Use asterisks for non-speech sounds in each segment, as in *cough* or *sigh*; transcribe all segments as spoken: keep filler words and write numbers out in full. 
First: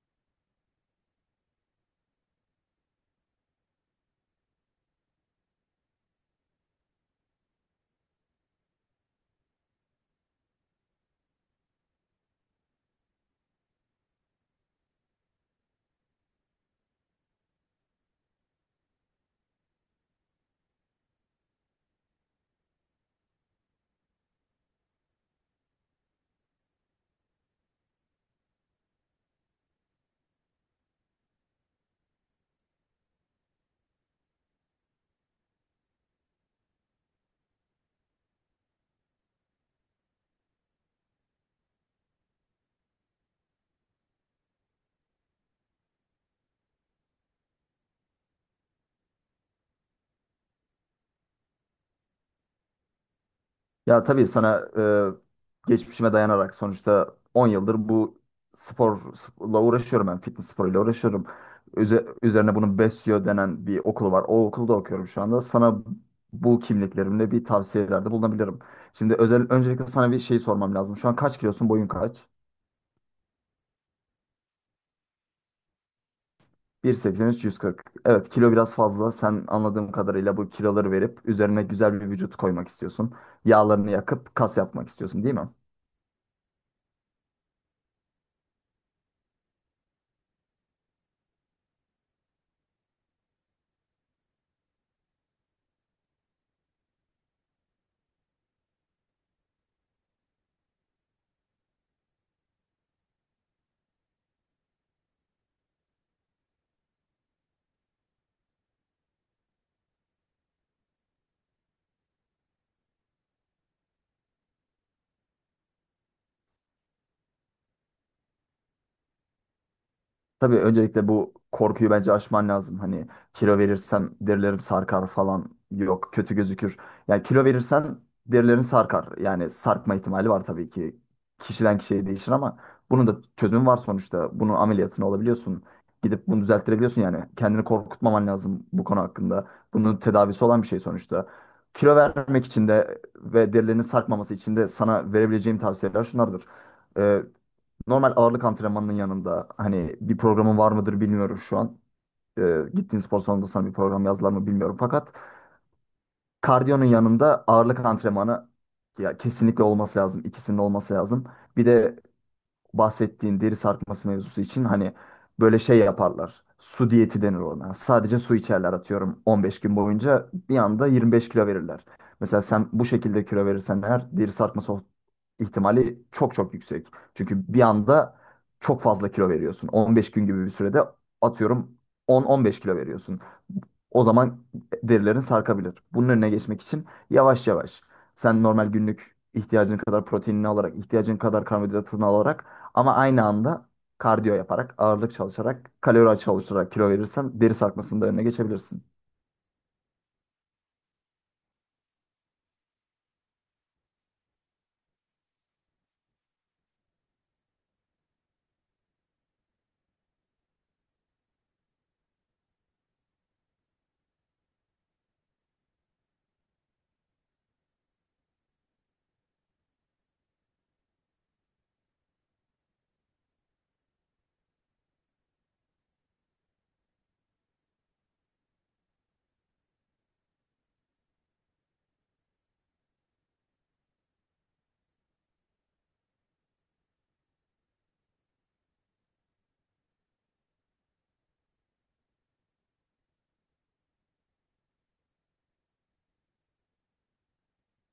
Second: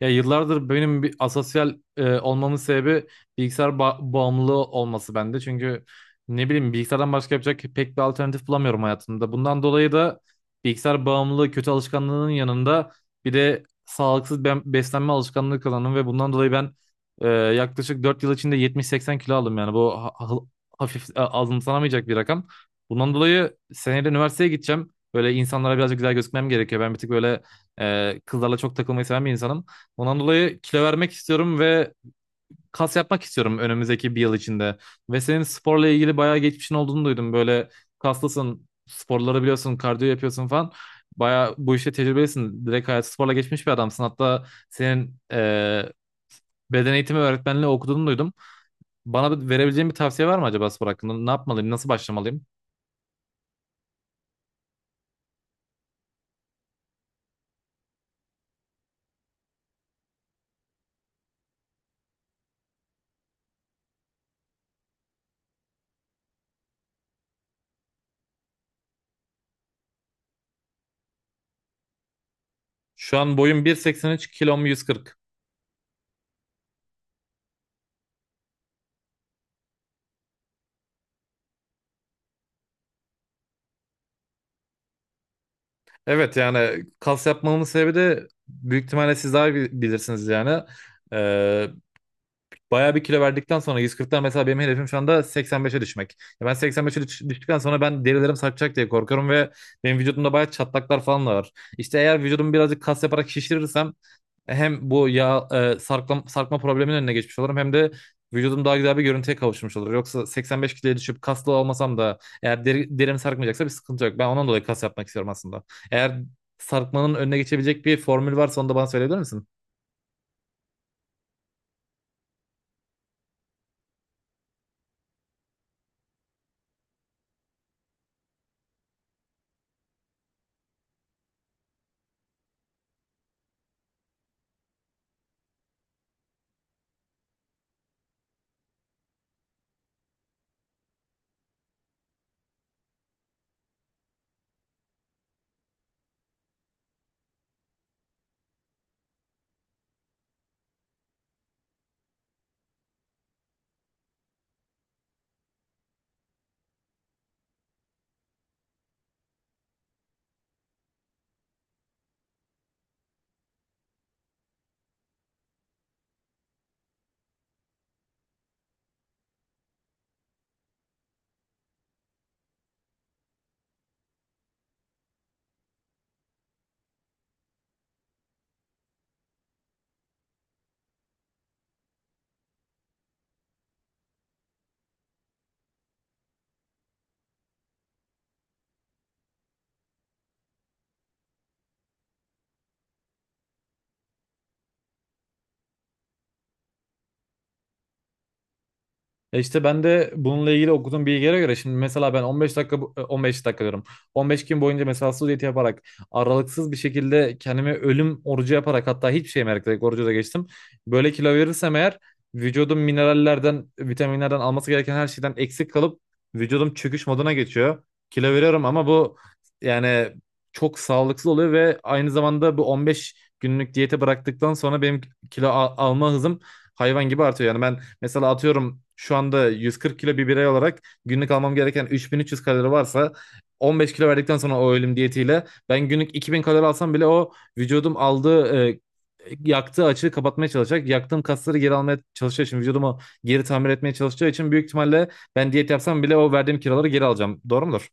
Ya yıllardır benim bir asosyal e, olmamın sebebi bilgisayar ba- bağımlılığı olması bende. Çünkü ne bileyim bilgisayardan başka yapacak pek bir alternatif bulamıyorum hayatımda. Bundan dolayı da bilgisayar bağımlılığı kötü alışkanlığının yanında bir de sağlıksız ben- beslenme alışkanlığı kazandım ve bundan dolayı ben e, yaklaşık dört yıl içinde yetmiş seksen kilo aldım yani. Bu ha- ha- hafif, e, azımsanamayacak bir rakam. Bundan dolayı seneye de üniversiteye gideceğim. Böyle insanlara birazcık güzel gözükmem gerekiyor. Ben bir tık böyle e, kızlarla çok takılmayı seven bir insanım. Ondan dolayı kilo vermek istiyorum ve kas yapmak istiyorum önümüzdeki bir yıl içinde. Ve senin sporla ilgili bayağı geçmişin olduğunu duydum. Böyle kaslısın, sporları biliyorsun, kardiyo yapıyorsun falan. Bayağı bu işte tecrübelisin. Direkt hayatı sporla geçmiş bir adamsın. Hatta senin eee, beden eğitimi öğretmenliği okuduğunu duydum. Bana verebileceğin bir tavsiye var mı acaba spor hakkında? Ne yapmalıyım, nasıl başlamalıyım? Ya tabii sana e, geçmişime dayanarak sonuçta on yıldır bu sporla uğraşıyorum ben. Fitness sporuyla uğraşıyorum. Üze- üzerine bunun Besyo denen bir okulu var. O okulda okuyorum şu anda. Sana bu kimliklerimle bir tavsiyelerde bulunabilirim. Şimdi özel öncelikle sana bir şey sormam lazım. Şu an kaç kilosun? Boyun kaç? Şu an boyum bir seksen üç, kilom yüz kırk. bir nokta seksen üç, yüz kırk. Evet, kilo biraz fazla. Sen anladığım kadarıyla bu kiloları verip üzerine güzel bir vücut koymak istiyorsun. Yağlarını yakıp kas yapmak istiyorsun, değil mi? Evet, yani kas yapmamın sebebi de büyük ihtimalle siz daha bi- bilirsiniz yani. Ee, Bayağı bir kilo verdikten sonra yüz kırktan mesela benim hedefim şu anda seksen beşe düşmek. Ya Ben seksen beşe düş- düştükten sonra ben derilerim sarkacak diye korkuyorum ve benim vücudumda bayağı çatlaklar falan da var. İşte eğer vücudumu birazcık kas yaparak şişirirsem hem bu yağ e, sarkma, sarkma probleminin önüne geçmiş olurum hem de vücudum daha güzel bir görüntüye kavuşmuş olur. Yoksa seksen beş kiloya düşüp kaslı olmasam da eğer deri, derim sarkmayacaksa bir sıkıntı yok. Ben ondan dolayı kas yapmak istiyorum aslında. Eğer sarkmanın önüne geçebilecek bir formül varsa onu da bana söyleyebilir misin? Tabii öncelikle bu korkuyu bence aşman lazım. Hani kilo verirsen derilerim sarkar falan, yok, kötü gözükür. Yani kilo verirsen derilerin sarkar. Yani sarkma ihtimali var tabii ki. Kişiden kişiye değişir ama bunun da çözümü var sonuçta. Bunun ameliyatını olabiliyorsun. Gidip bunu düzelttirebiliyorsun yani. Kendini korkutmaman lazım bu konu hakkında. Bunun tedavisi olan bir şey sonuçta. Kilo vermek için de ve derilerinin sarkmaması için de sana verebileceğim tavsiyeler şunlardır. Ee, Normal ağırlık antrenmanının yanında hani bir programın var mıdır bilmiyorum şu an. Ee, Gittiğin spor salonunda sana bir program yazdılar mı bilmiyorum. Fakat kardiyonun yanında ağırlık antrenmanı ya kesinlikle olması lazım. İkisinin olması lazım. Bir de bahsettiğin deri sarkması mevzusu için hani böyle şey yaparlar. Su diyeti denir ona. Sadece su içerler, atıyorum on beş gün boyunca bir anda yirmi beş kilo verirler. Mesela sen bu şekilde kilo verirsen eğer deri sarkması o- ihtimali çok çok yüksek. Çünkü bir anda çok fazla kilo veriyorsun. on beş gün gibi bir sürede atıyorum on on beş kilo veriyorsun. O zaman derilerin sarkabilir. Bunun önüne geçmek için yavaş yavaş sen normal günlük ihtiyacın kadar proteinini alarak, ihtiyacın kadar karbonhidratını alarak, ama aynı anda kardiyo yaparak, ağırlık çalışarak, kalori çalışarak kilo verirsen deri sarkmasının da önüne geçebilirsin. Ya işte ben de bununla ilgili okuduğum bilgilere göre şimdi mesela ben on beş dakika bu- on beş dakika diyorum. on beş gün boyunca mesela diyet yaparak aralıksız bir şekilde kendime ölüm orucu yaparak hatta hiçbir şey yemek, direkt orucu da geçtim. Böyle kilo verirsem eğer vücudum minerallerden, vitaminlerden, alması gereken her şeyden eksik kalıp vücudum çöküş moduna geçiyor. Kilo veriyorum ama bu yani çok sağlıksız oluyor ve aynı zamanda bu on beş günlük diyete bıraktıktan sonra benim kilo al- alma hızım hayvan gibi artıyor. Yani ben Mesela atıyorum şu anda yüz kırk kilo bir birey olarak günlük almam gereken üç bin üç yüz kalori varsa on beş kilo verdikten sonra o ölüm diyetiyle ben günlük iki bin kalori alsam bile o vücudum aldığı e, yaktığı açığı kapatmaya çalışacak. Yaktığım kasları geri almaya çalışacağı için, vücudumu geri tamir etmeye çalışacağı için büyük ihtimalle ben diyet yapsam bile o verdiğim kiloları geri alacağım. Doğru mudur?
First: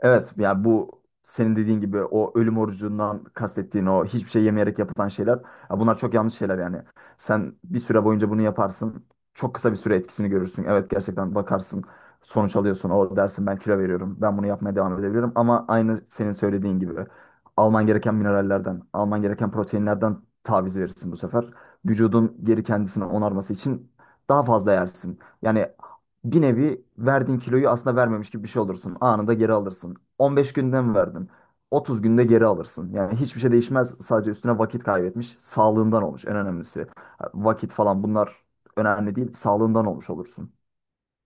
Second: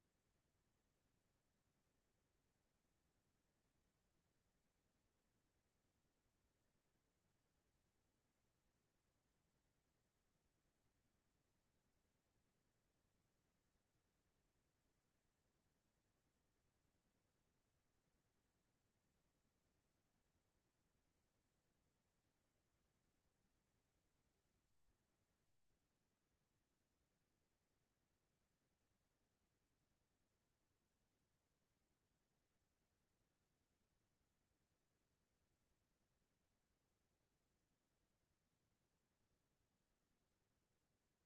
Evet, yani bu senin dediğin gibi o ölüm orucundan kastettiğin o hiçbir şey yemeyerek yapılan şeyler, ya bunlar çok yanlış şeyler yani. Sen bir süre boyunca bunu yaparsın. Çok kısa bir süre etkisini görürsün. Evet, gerçekten bakarsın sonuç alıyorsun. O dersin ben kilo veriyorum. Ben bunu yapmaya devam edebilirim. Ama aynı senin söylediğin gibi alman gereken minerallerden, alman gereken proteinlerden taviz verirsin bu sefer. Vücudun geri kendisini onarması için daha fazla yersin. Yani bir nevi verdiğin kiloyu aslında vermemiş gibi bir şey olursun. Anında geri alırsın. on beş günde mi verdin? otuz günde geri alırsın. Yani hiçbir şey değişmez. Sadece üstüne vakit kaybetmiş, sağlığından olmuş en önemlisi. Vakit falan bunlar önemli değil. Sağlığından olmuş olursun.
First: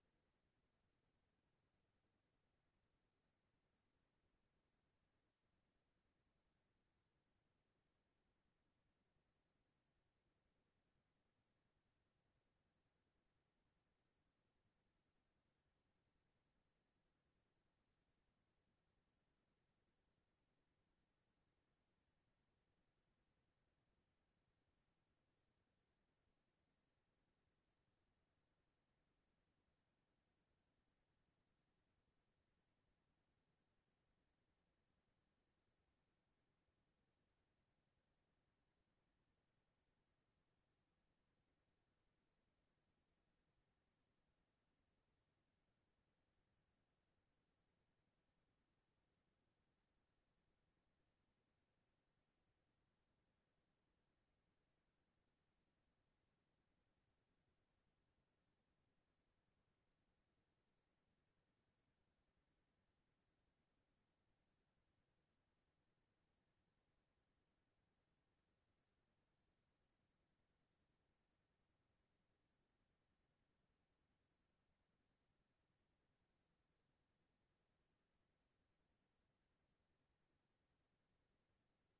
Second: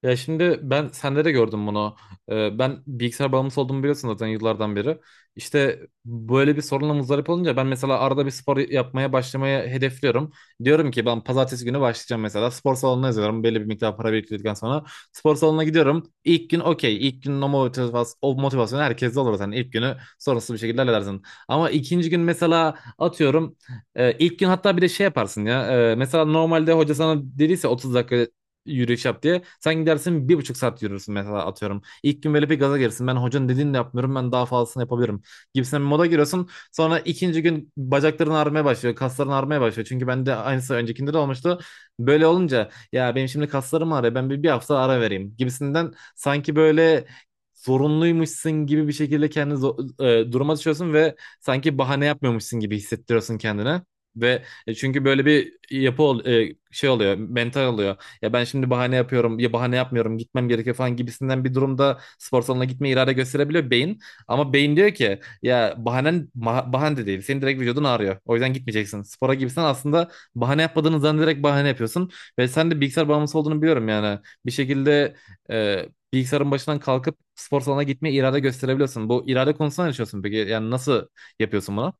Ya şimdi ben sende de gördüm bunu. Ee, ben bilgisayar bağımlısı olduğumu biliyorsun zaten yıllardan beri. İşte böyle bir sorunla muzdarip olunca ben mesela arada bir spor yapmaya başlamaya hedefliyorum. Diyorum ki ben pazartesi günü başlayacağım mesela. Spor salonuna yazıyorum. Belli bir miktar para biriktirdikten sonra spor salonuna gidiyorum. İlk gün okey. İlk günün o motivasyon, o motivasyon herkeste olur zaten. İlk günü sorunsuz bir şekilde halledersin. Ama ikinci gün mesela atıyorum. E, ilk gün hatta bir de şey yaparsın ya. E, mesela normalde hoca sana dediyse otuz dakika yürüyüş yap diye. Sen gidersin bir buçuk saat yürürsün mesela atıyorum. İlk gün böyle bir gaza gelirsin. Ben hocanın dediğini de yapmıyorum. Ben daha fazlasını yapabilirim. Gibisinden bir moda giriyorsun. Sonra ikinci gün bacakların ağrımaya başlıyor. Kasların ağrımaya başlıyor. Çünkü bende aynısı öncekinde de olmuştu. Böyle olunca ya benim şimdi kaslarım ağrıyor. Ben bir, bir hafta ara vereyim gibisinden sanki böyle zorunluymuşsun gibi bir şekilde kendini zo- e, duruma düşüyorsun ve sanki bahane yapmıyormuşsun gibi hissettiriyorsun kendine. Ve e, çünkü böyle bir yapı ol- e, şey oluyor, mental oluyor, ya ben şimdi bahane yapıyorum ya bahane yapmıyorum gitmem gerekiyor falan gibisinden bir durumda spor salonuna gitme irade gösterebiliyor beyin. Ama beyin diyor ki ya bahanen ma- bahane de değil. Senin direkt vücudun ağrıyor. O yüzden gitmeyeceksin spora, gibisinden aslında bahane yapmadığını zannederek bahane yapıyorsun. Ve sen de bilgisayar bağımlısı olduğunu biliyorum yani. Bir şekilde e, bilgisayarın başından kalkıp spor salonuna gitmeye irade gösterebiliyorsun. Bu irade konusunda ne düşünüyorsun peki? Yani nasıl yapıyorsun bunu?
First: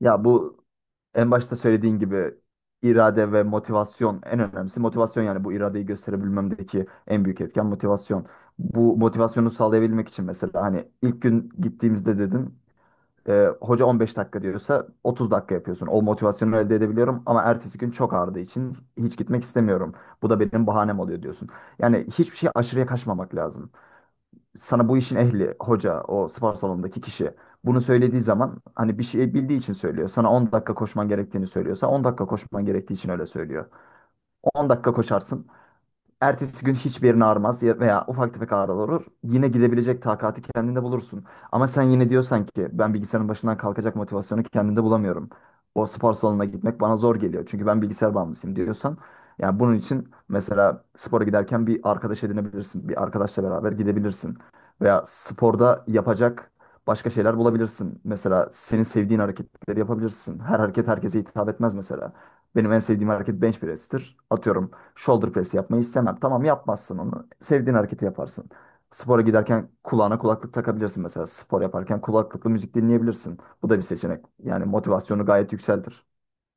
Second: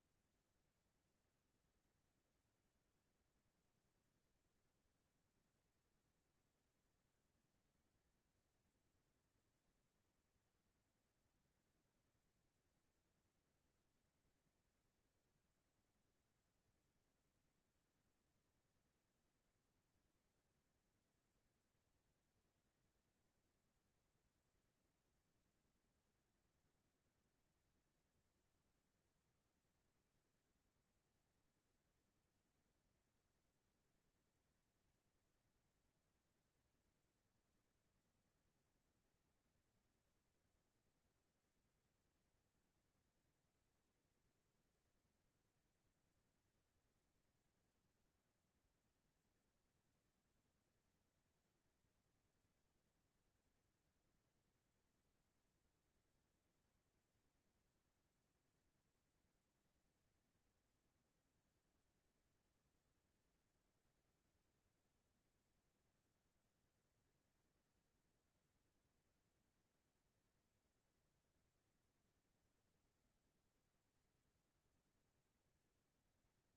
Ya, bu en başta söylediğin gibi irade ve motivasyon en önemlisi. Motivasyon, yani bu iradeyi gösterebilmemdeki en büyük etken motivasyon. Bu motivasyonu sağlayabilmek için mesela hani ilk gün gittiğimizde dedin, E, hoca on beş dakika diyorsa otuz dakika yapıyorsun. O motivasyonu elde edebiliyorum ama ertesi gün çok ağrıdığı için hiç gitmek istemiyorum. Bu da benim bahanem oluyor diyorsun. Yani hiçbir şey aşırıya kaçmamak lazım. Sana bu işin ehli, hoca, o spor salonundaki kişi bunu söylediği zaman hani bir şey bildiği için söylüyor. Sana on dakika koşman gerektiğini söylüyorsa on dakika koşman gerektiği için öyle söylüyor. On dakika koşarsın. Ertesi gün hiçbir yerin ağrımaz ya- veya ufak tefek ağrılar olur. Yine gidebilecek takati kendinde bulursun. Ama sen yine diyorsan ki ben bilgisayarın başından kalkacak motivasyonu kendimde bulamıyorum. O spor salonuna gitmek bana zor geliyor. Çünkü ben bilgisayar bağımlısıyım diyorsan. Yani bunun için mesela spora giderken bir arkadaş edinebilirsin. Bir arkadaşla beraber gidebilirsin. Veya sporda yapacak başka şeyler bulabilirsin. Mesela senin sevdiğin hareketleri yapabilirsin. Her hareket herkese hitap etmez mesela. Benim en sevdiğim hareket bench press'tir. Atıyorum, shoulder press yapmayı istemem. Tamam, yapmazsın onu. Sevdiğin hareketi yaparsın. Spora giderken kulağına kulaklık takabilirsin mesela. Spor yaparken kulaklıklı müzik dinleyebilirsin. Bu da bir seçenek. Yani motivasyonu gayet yükseltir.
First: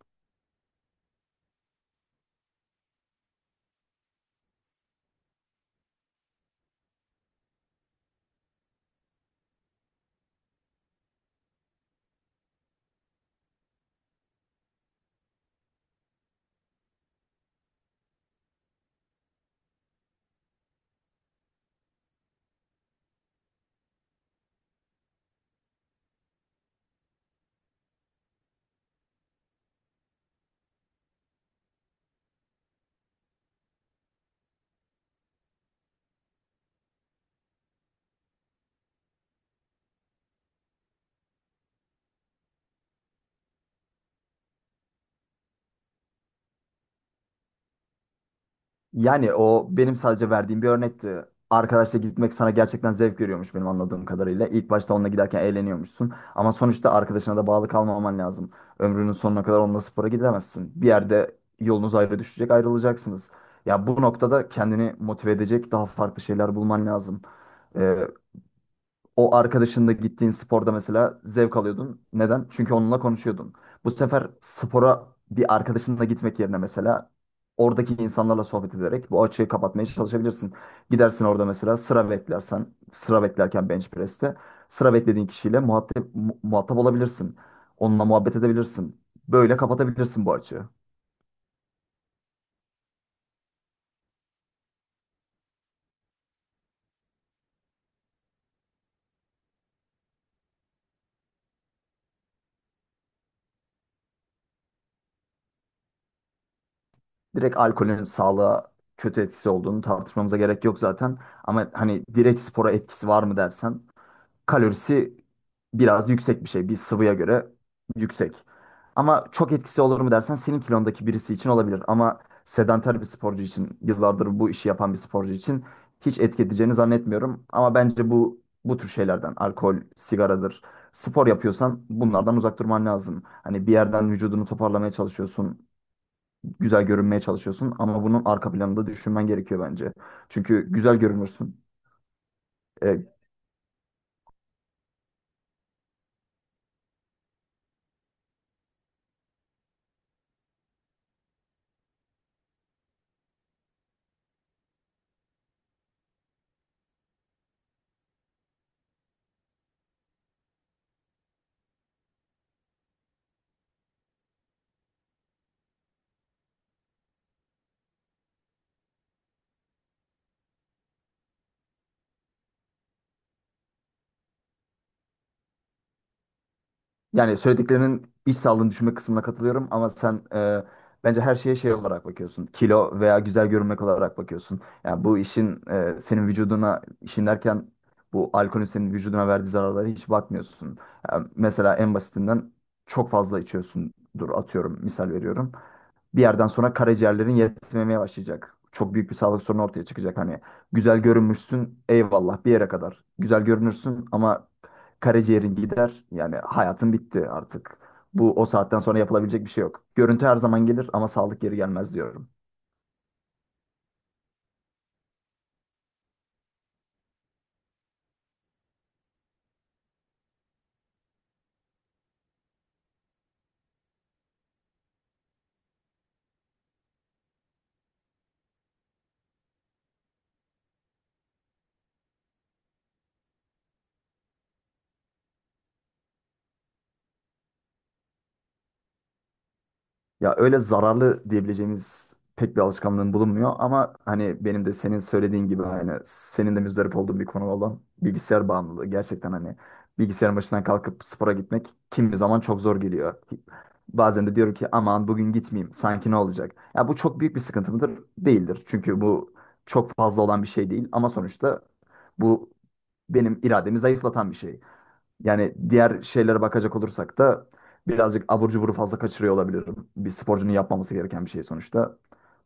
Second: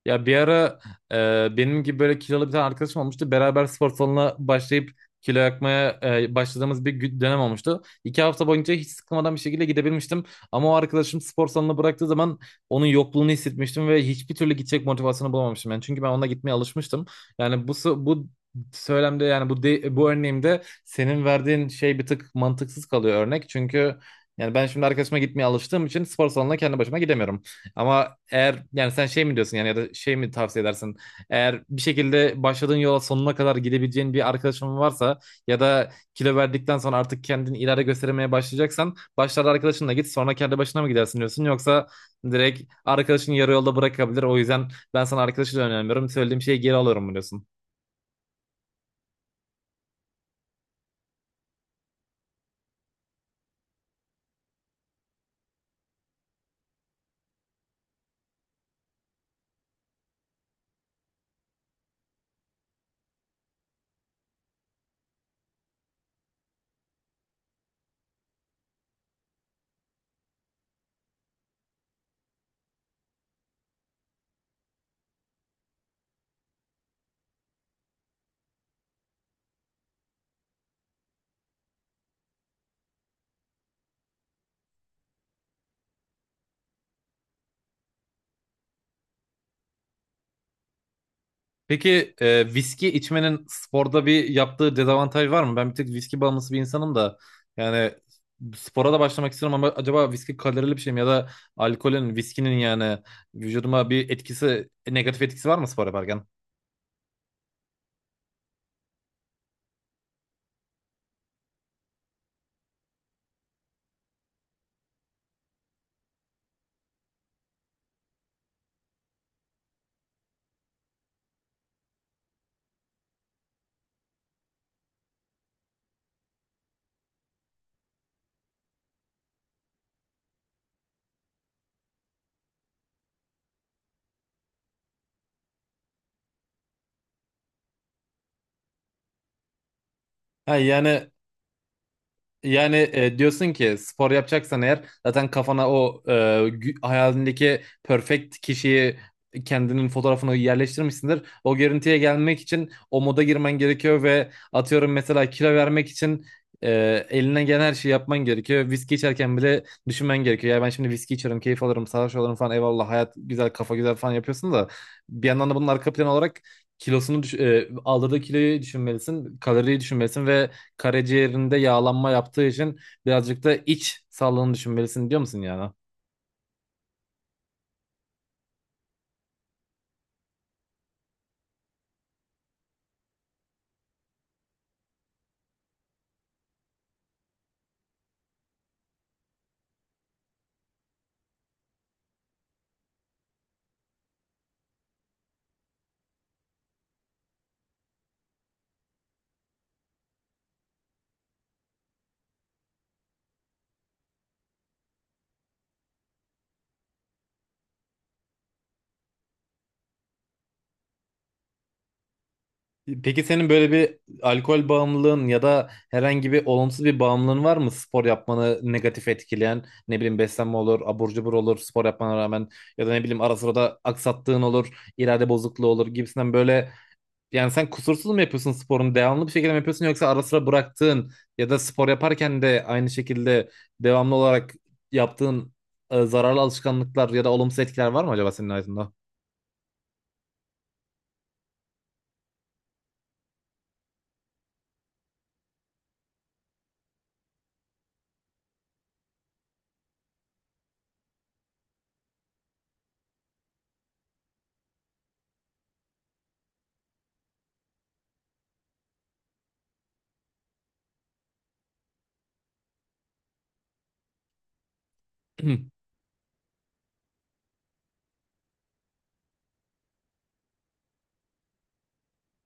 Ya bir ara e, benim gibi böyle kilolu bir tane arkadaşım olmuştu. Beraber spor salonuna başlayıp kilo yakmaya e, başladığımız bir gü- dönem olmuştu. İki hafta boyunca hiç sıkılmadan bir şekilde gidebilmiştim. Ama o arkadaşım spor salonuna bıraktığı zaman onun yokluğunu hissetmiştim ve hiçbir türlü gidecek motivasyonu bulamamıştım. Yani çünkü ben onunla gitmeye alışmıştım. Yani bu s- bu söylemde, yani bu de- bu örneğimde senin verdiğin şey bir tık mantıksız kalıyor örnek. Çünkü yani ben şimdi arkadaşıma gitmeye alıştığım için spor salonuna kendi başıma gidemiyorum. Ama eğer, yani sen şey mi diyorsun yani, ya da şey mi tavsiye edersin? Eğer bir şekilde başladığın yola sonuna kadar gidebileceğin bir arkadaşın varsa ya da kilo verdikten sonra artık kendini ileride gösteremeye başlayacaksan başlarda arkadaşınla git sonra kendi başına mı gidersin diyorsun, yoksa direkt arkadaşın yarı yolda bırakabilir o yüzden ben sana arkadaşı da önermiyorum, söylediğim şeyi geri alıyorum mu diyorsun? Yani o benim sadece verdiğim bir örnekti. Arkadaşla gitmek sana gerçekten zevk veriyormuş benim anladığım kadarıyla. İlk başta onunla giderken eğleniyormuşsun. Ama sonuçta arkadaşına da bağlı kalmaman lazım. Ömrünün sonuna kadar onunla spora gidemezsin. Bir yerde yolunuz ayrı düşecek, ayrılacaksınız. Ya, bu noktada kendini motive edecek daha farklı şeyler bulman lazım. Ee, O arkadaşınla gittiğin sporda mesela zevk alıyordun. Neden? Çünkü onunla konuşuyordun. Bu sefer spora bir arkadaşınla gitmek yerine mesela oradaki insanlarla sohbet ederek bu açığı kapatmaya çalışabilirsin. Gidersin orada mesela, sıra beklersen, sıra beklerken bench press'te sıra beklediğin kişiyle muhatap, mu- muhatap olabilirsin. Onunla muhabbet edebilirsin. Böyle kapatabilirsin bu açığı. Peki, e, viski içmenin sporda bir yaptığı dezavantaj var mı? Ben bir tek viski bağımlısı bir insanım da, yani spora da başlamak istiyorum ama acaba viski kalorili bir şey mi, ya da alkolün, viskinin yani vücuduma bir etkisi, negatif etkisi var mı spor yaparken? Direkt alkolün sağlığa kötü etkisi olduğunu tartışmamıza gerek yok zaten. Ama hani direkt spora etkisi var mı dersen, kalorisi biraz yüksek bir şey. Bir sıvıya göre yüksek. Ama çok etkisi olur mu dersen senin kilondaki birisi için olabilir. Ama sedanter bir sporcu için, yıllardır bu işi yapan bir sporcu için hiç etki edeceğini zannetmiyorum. Ama bence bu bu tür şeylerden, alkol, sigaradır, spor yapıyorsan bunlardan uzak durman lazım. Hani bir yerden vücudunu toparlamaya çalışıyorsun, güzel görünmeye çalışıyorsun ama bunun arka planını da düşünmen gerekiyor bence. Ha, Çünkü güzel yani, görünürsün, Yani e, e, diyorsun ki spor yapacaksan eğer zaten kafana o e, gü- hayalindeki perfect kişiyi, kendinin fotoğrafını yerleştirmişsindir. O görüntüye gelmek için o moda girmen gerekiyor ve atıyorum mesela kilo vermek için e, eline gelen her şeyi yapman gerekiyor. Viski içerken bile düşünmen gerekiyor. Ya ben şimdi viski içerim, keyif alırım, sarhoş olurum falan eyvallah, hayat güzel, kafa güzel falan yapıyorsun da bir yandan da bunun arka planı olarak kilosunu düş- e, aldırdığı kiloyu düşünmelisin, kaloriyi düşünmelisin ve karaciğerinde yağlanma yaptığı için birazcık da iç sağlığını düşünmelisin diyor musun yani? Yani söylediklerinin iç sağlığını düşünme kısmına katılıyorum ama sen e, bence her şeye şey olarak bakıyorsun. Kilo veya güzel görünmek olarak bakıyorsun. Yani bu işin e, senin vücuduna, işin derken bu alkolün senin vücuduna verdiği zararlara hiç bakmıyorsun. Yani mesela en basitinden çok fazla içiyorsundur, atıyorum, misal veriyorum, bir yerden sonra karaciğerlerin yetmemeye başlayacak. Çok büyük bir sağlık sorunu ortaya çıkacak. Hani güzel görünmüşsün, eyvallah, bir yere kadar. Güzel görünürsün ama karaciğerin gider. Yani hayatın bitti artık. Bu o saatten sonra yapılabilecek bir şey yok. Görüntü her zaman gelir ama sağlık geri gelmez diyorum. Peki senin böyle bir alkol bağımlılığın ya da herhangi bir olumsuz bir bağımlılığın var mı? Spor yapmanı negatif etkileyen, ne bileyim, beslenme olur, abur cubur olur spor yapmana rağmen, ya da ne bileyim ara sıra da aksattığın olur, irade bozukluğu olur gibisinden böyle. Yani sen kusursuz mu yapıyorsun sporunu? Devamlı bir şekilde mi yapıyorsun yoksa ara sıra bıraktığın ya da spor yaparken de aynı şekilde devamlı olarak yaptığın e, zararlı alışkanlıklar ya da olumsuz etkiler var mı acaba senin hayatında? Ya öyle zararlı diyebileceğimiz pek bir alışkanlığım bulunmuyor ama hani benim de senin söylediğin gibi, hani senin de müzdarip olduğun bir konu olan bilgisayar bağımlılığı. Gerçekten hani bilgisayarın başından kalkıp spora gitmek kimi zaman çok zor geliyor. Bazen de diyorum ki aman bugün gitmeyeyim, sanki ne olacak? Ya bu çok büyük bir sıkıntı mıdır? Değildir. Çünkü bu çok fazla olan bir şey değil ama sonuçta bu benim irademi zayıflatan bir şey. Yani *clears throat* diğer şeylere bakacak olursak da birazcık abur cuburu fazla kaçırıyor olabilirim. Bir sporcunun yapmaması gereken bir şey sonuçta.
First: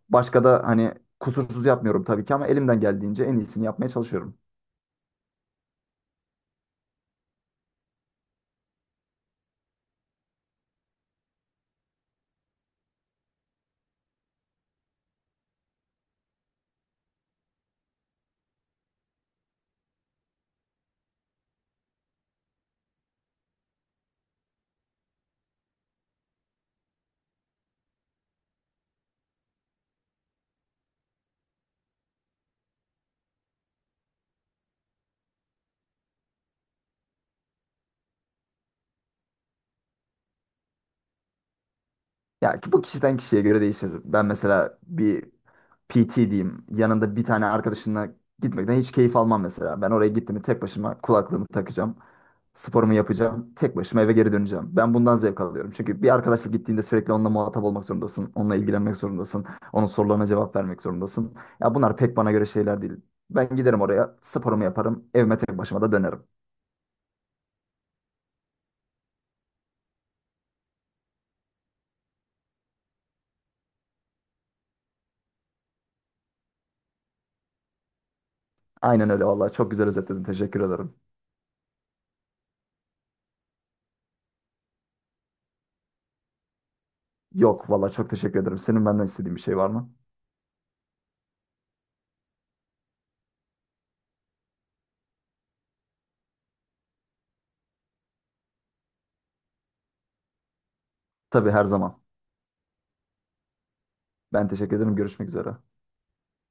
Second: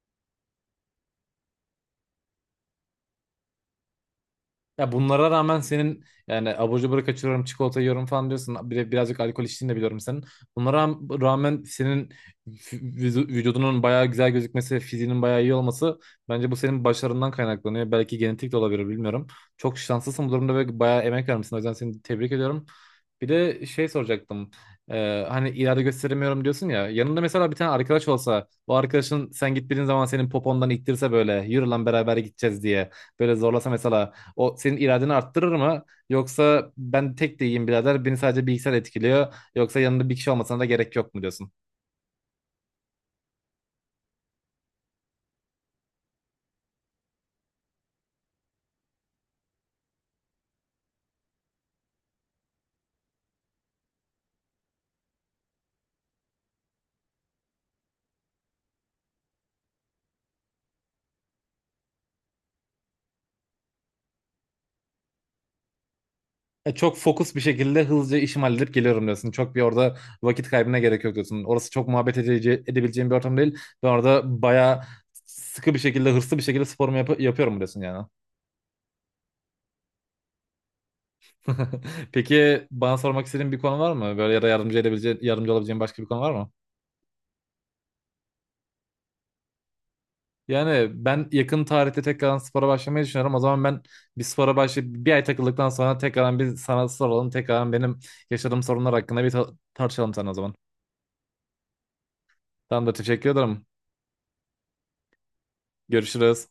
Başka da hani, kusursuz yapmıyorum tabii ki ama elimden geldiğince en iyisini yapmaya çalışıyorum. Ya bunlara rağmen senin, yani abur cubur kaçırıyorum, çikolata yiyorum falan diyorsun. Bir de birazcık alkol içtiğini de biliyorum senin. Bunlara ra- rağmen senin vü- vücu- vücudunun bayağı güzel gözükmesi, fiziğinin bayağı iyi olması bence bu senin başarından kaynaklanıyor. Belki genetik de olabilir, bilmiyorum. Çok şanslısın bu durumda ve bayağı emek vermişsin. O yüzden seni tebrik ediyorum. Bir de şey soracaktım. Ee, hani irade gösteremiyorum diyorsun ya. Yanında mesela bir tane arkadaş olsa, o arkadaşın sen gittiğin zaman senin popondan ittirse böyle, yürü lan beraber gideceğiz diye. Böyle zorlasa mesela o senin iradeni arttırır mı? Yoksa ben tek de iyiyim birader. Beni sadece bilgisayar etkiliyor. Yoksa yanında bir kişi olmasına da gerek yok mu diyorsun? Ya ki bu kişiden kişiye göre değişir. Ben mesela bir P T diyeyim. Yanında bir tane arkadaşınla gitmekten hiç keyif almam mesela. Ben oraya gittim tek başıma, kulaklığımı takacağım. Sporumu yapacağım. Tek başıma eve geri döneceğim. Ben bundan zevk alıyorum. Çünkü bir arkadaşla gittiğinde sürekli onunla muhatap olmak zorundasın. Onunla ilgilenmek zorundasın. Onun sorularına cevap vermek zorundasın. Ya bunlar pek bana göre şeyler değil. Ben giderim oraya, sporumu yaparım. Evime tek başıma da dönerim. E, çok fokus bir şekilde hızlıca işimi halledip geliyorum diyorsun. Çok bir orada vakit kaybına gerek yok diyorsun. Orası çok muhabbet edece- edebileceğim bir ortam değil. Ben orada bayağı sıkı bir şekilde, hırslı bir şekilde sporumu yap- yapıyorum diyorsun yani. Aynen öyle, vallahi çok güzel özetledin. Teşekkür ederim. *laughs* Peki bana sormak istediğin bir konu var mı? Böyle ya da yardımcı edebileceğin, yardımcı olabileceğin başka bir konu var mı? Yok, vallahi çok teşekkür ederim. Senin benden istediğin bir şey var mı? Yani ben yakın tarihte tekrardan spora başlamayı düşünüyorum. O zaman ben bir spora başlayıp bir ay takıldıktan sonra tekrardan bir sana soralım. Tekrardan benim yaşadığım sorunlar hakkında bir ta- tartışalım sana o zaman. Tabii, her zaman. Tamamdır, teşekkür ederim. Ben teşekkür ederim. Görüşmek üzere. Görüşürüz.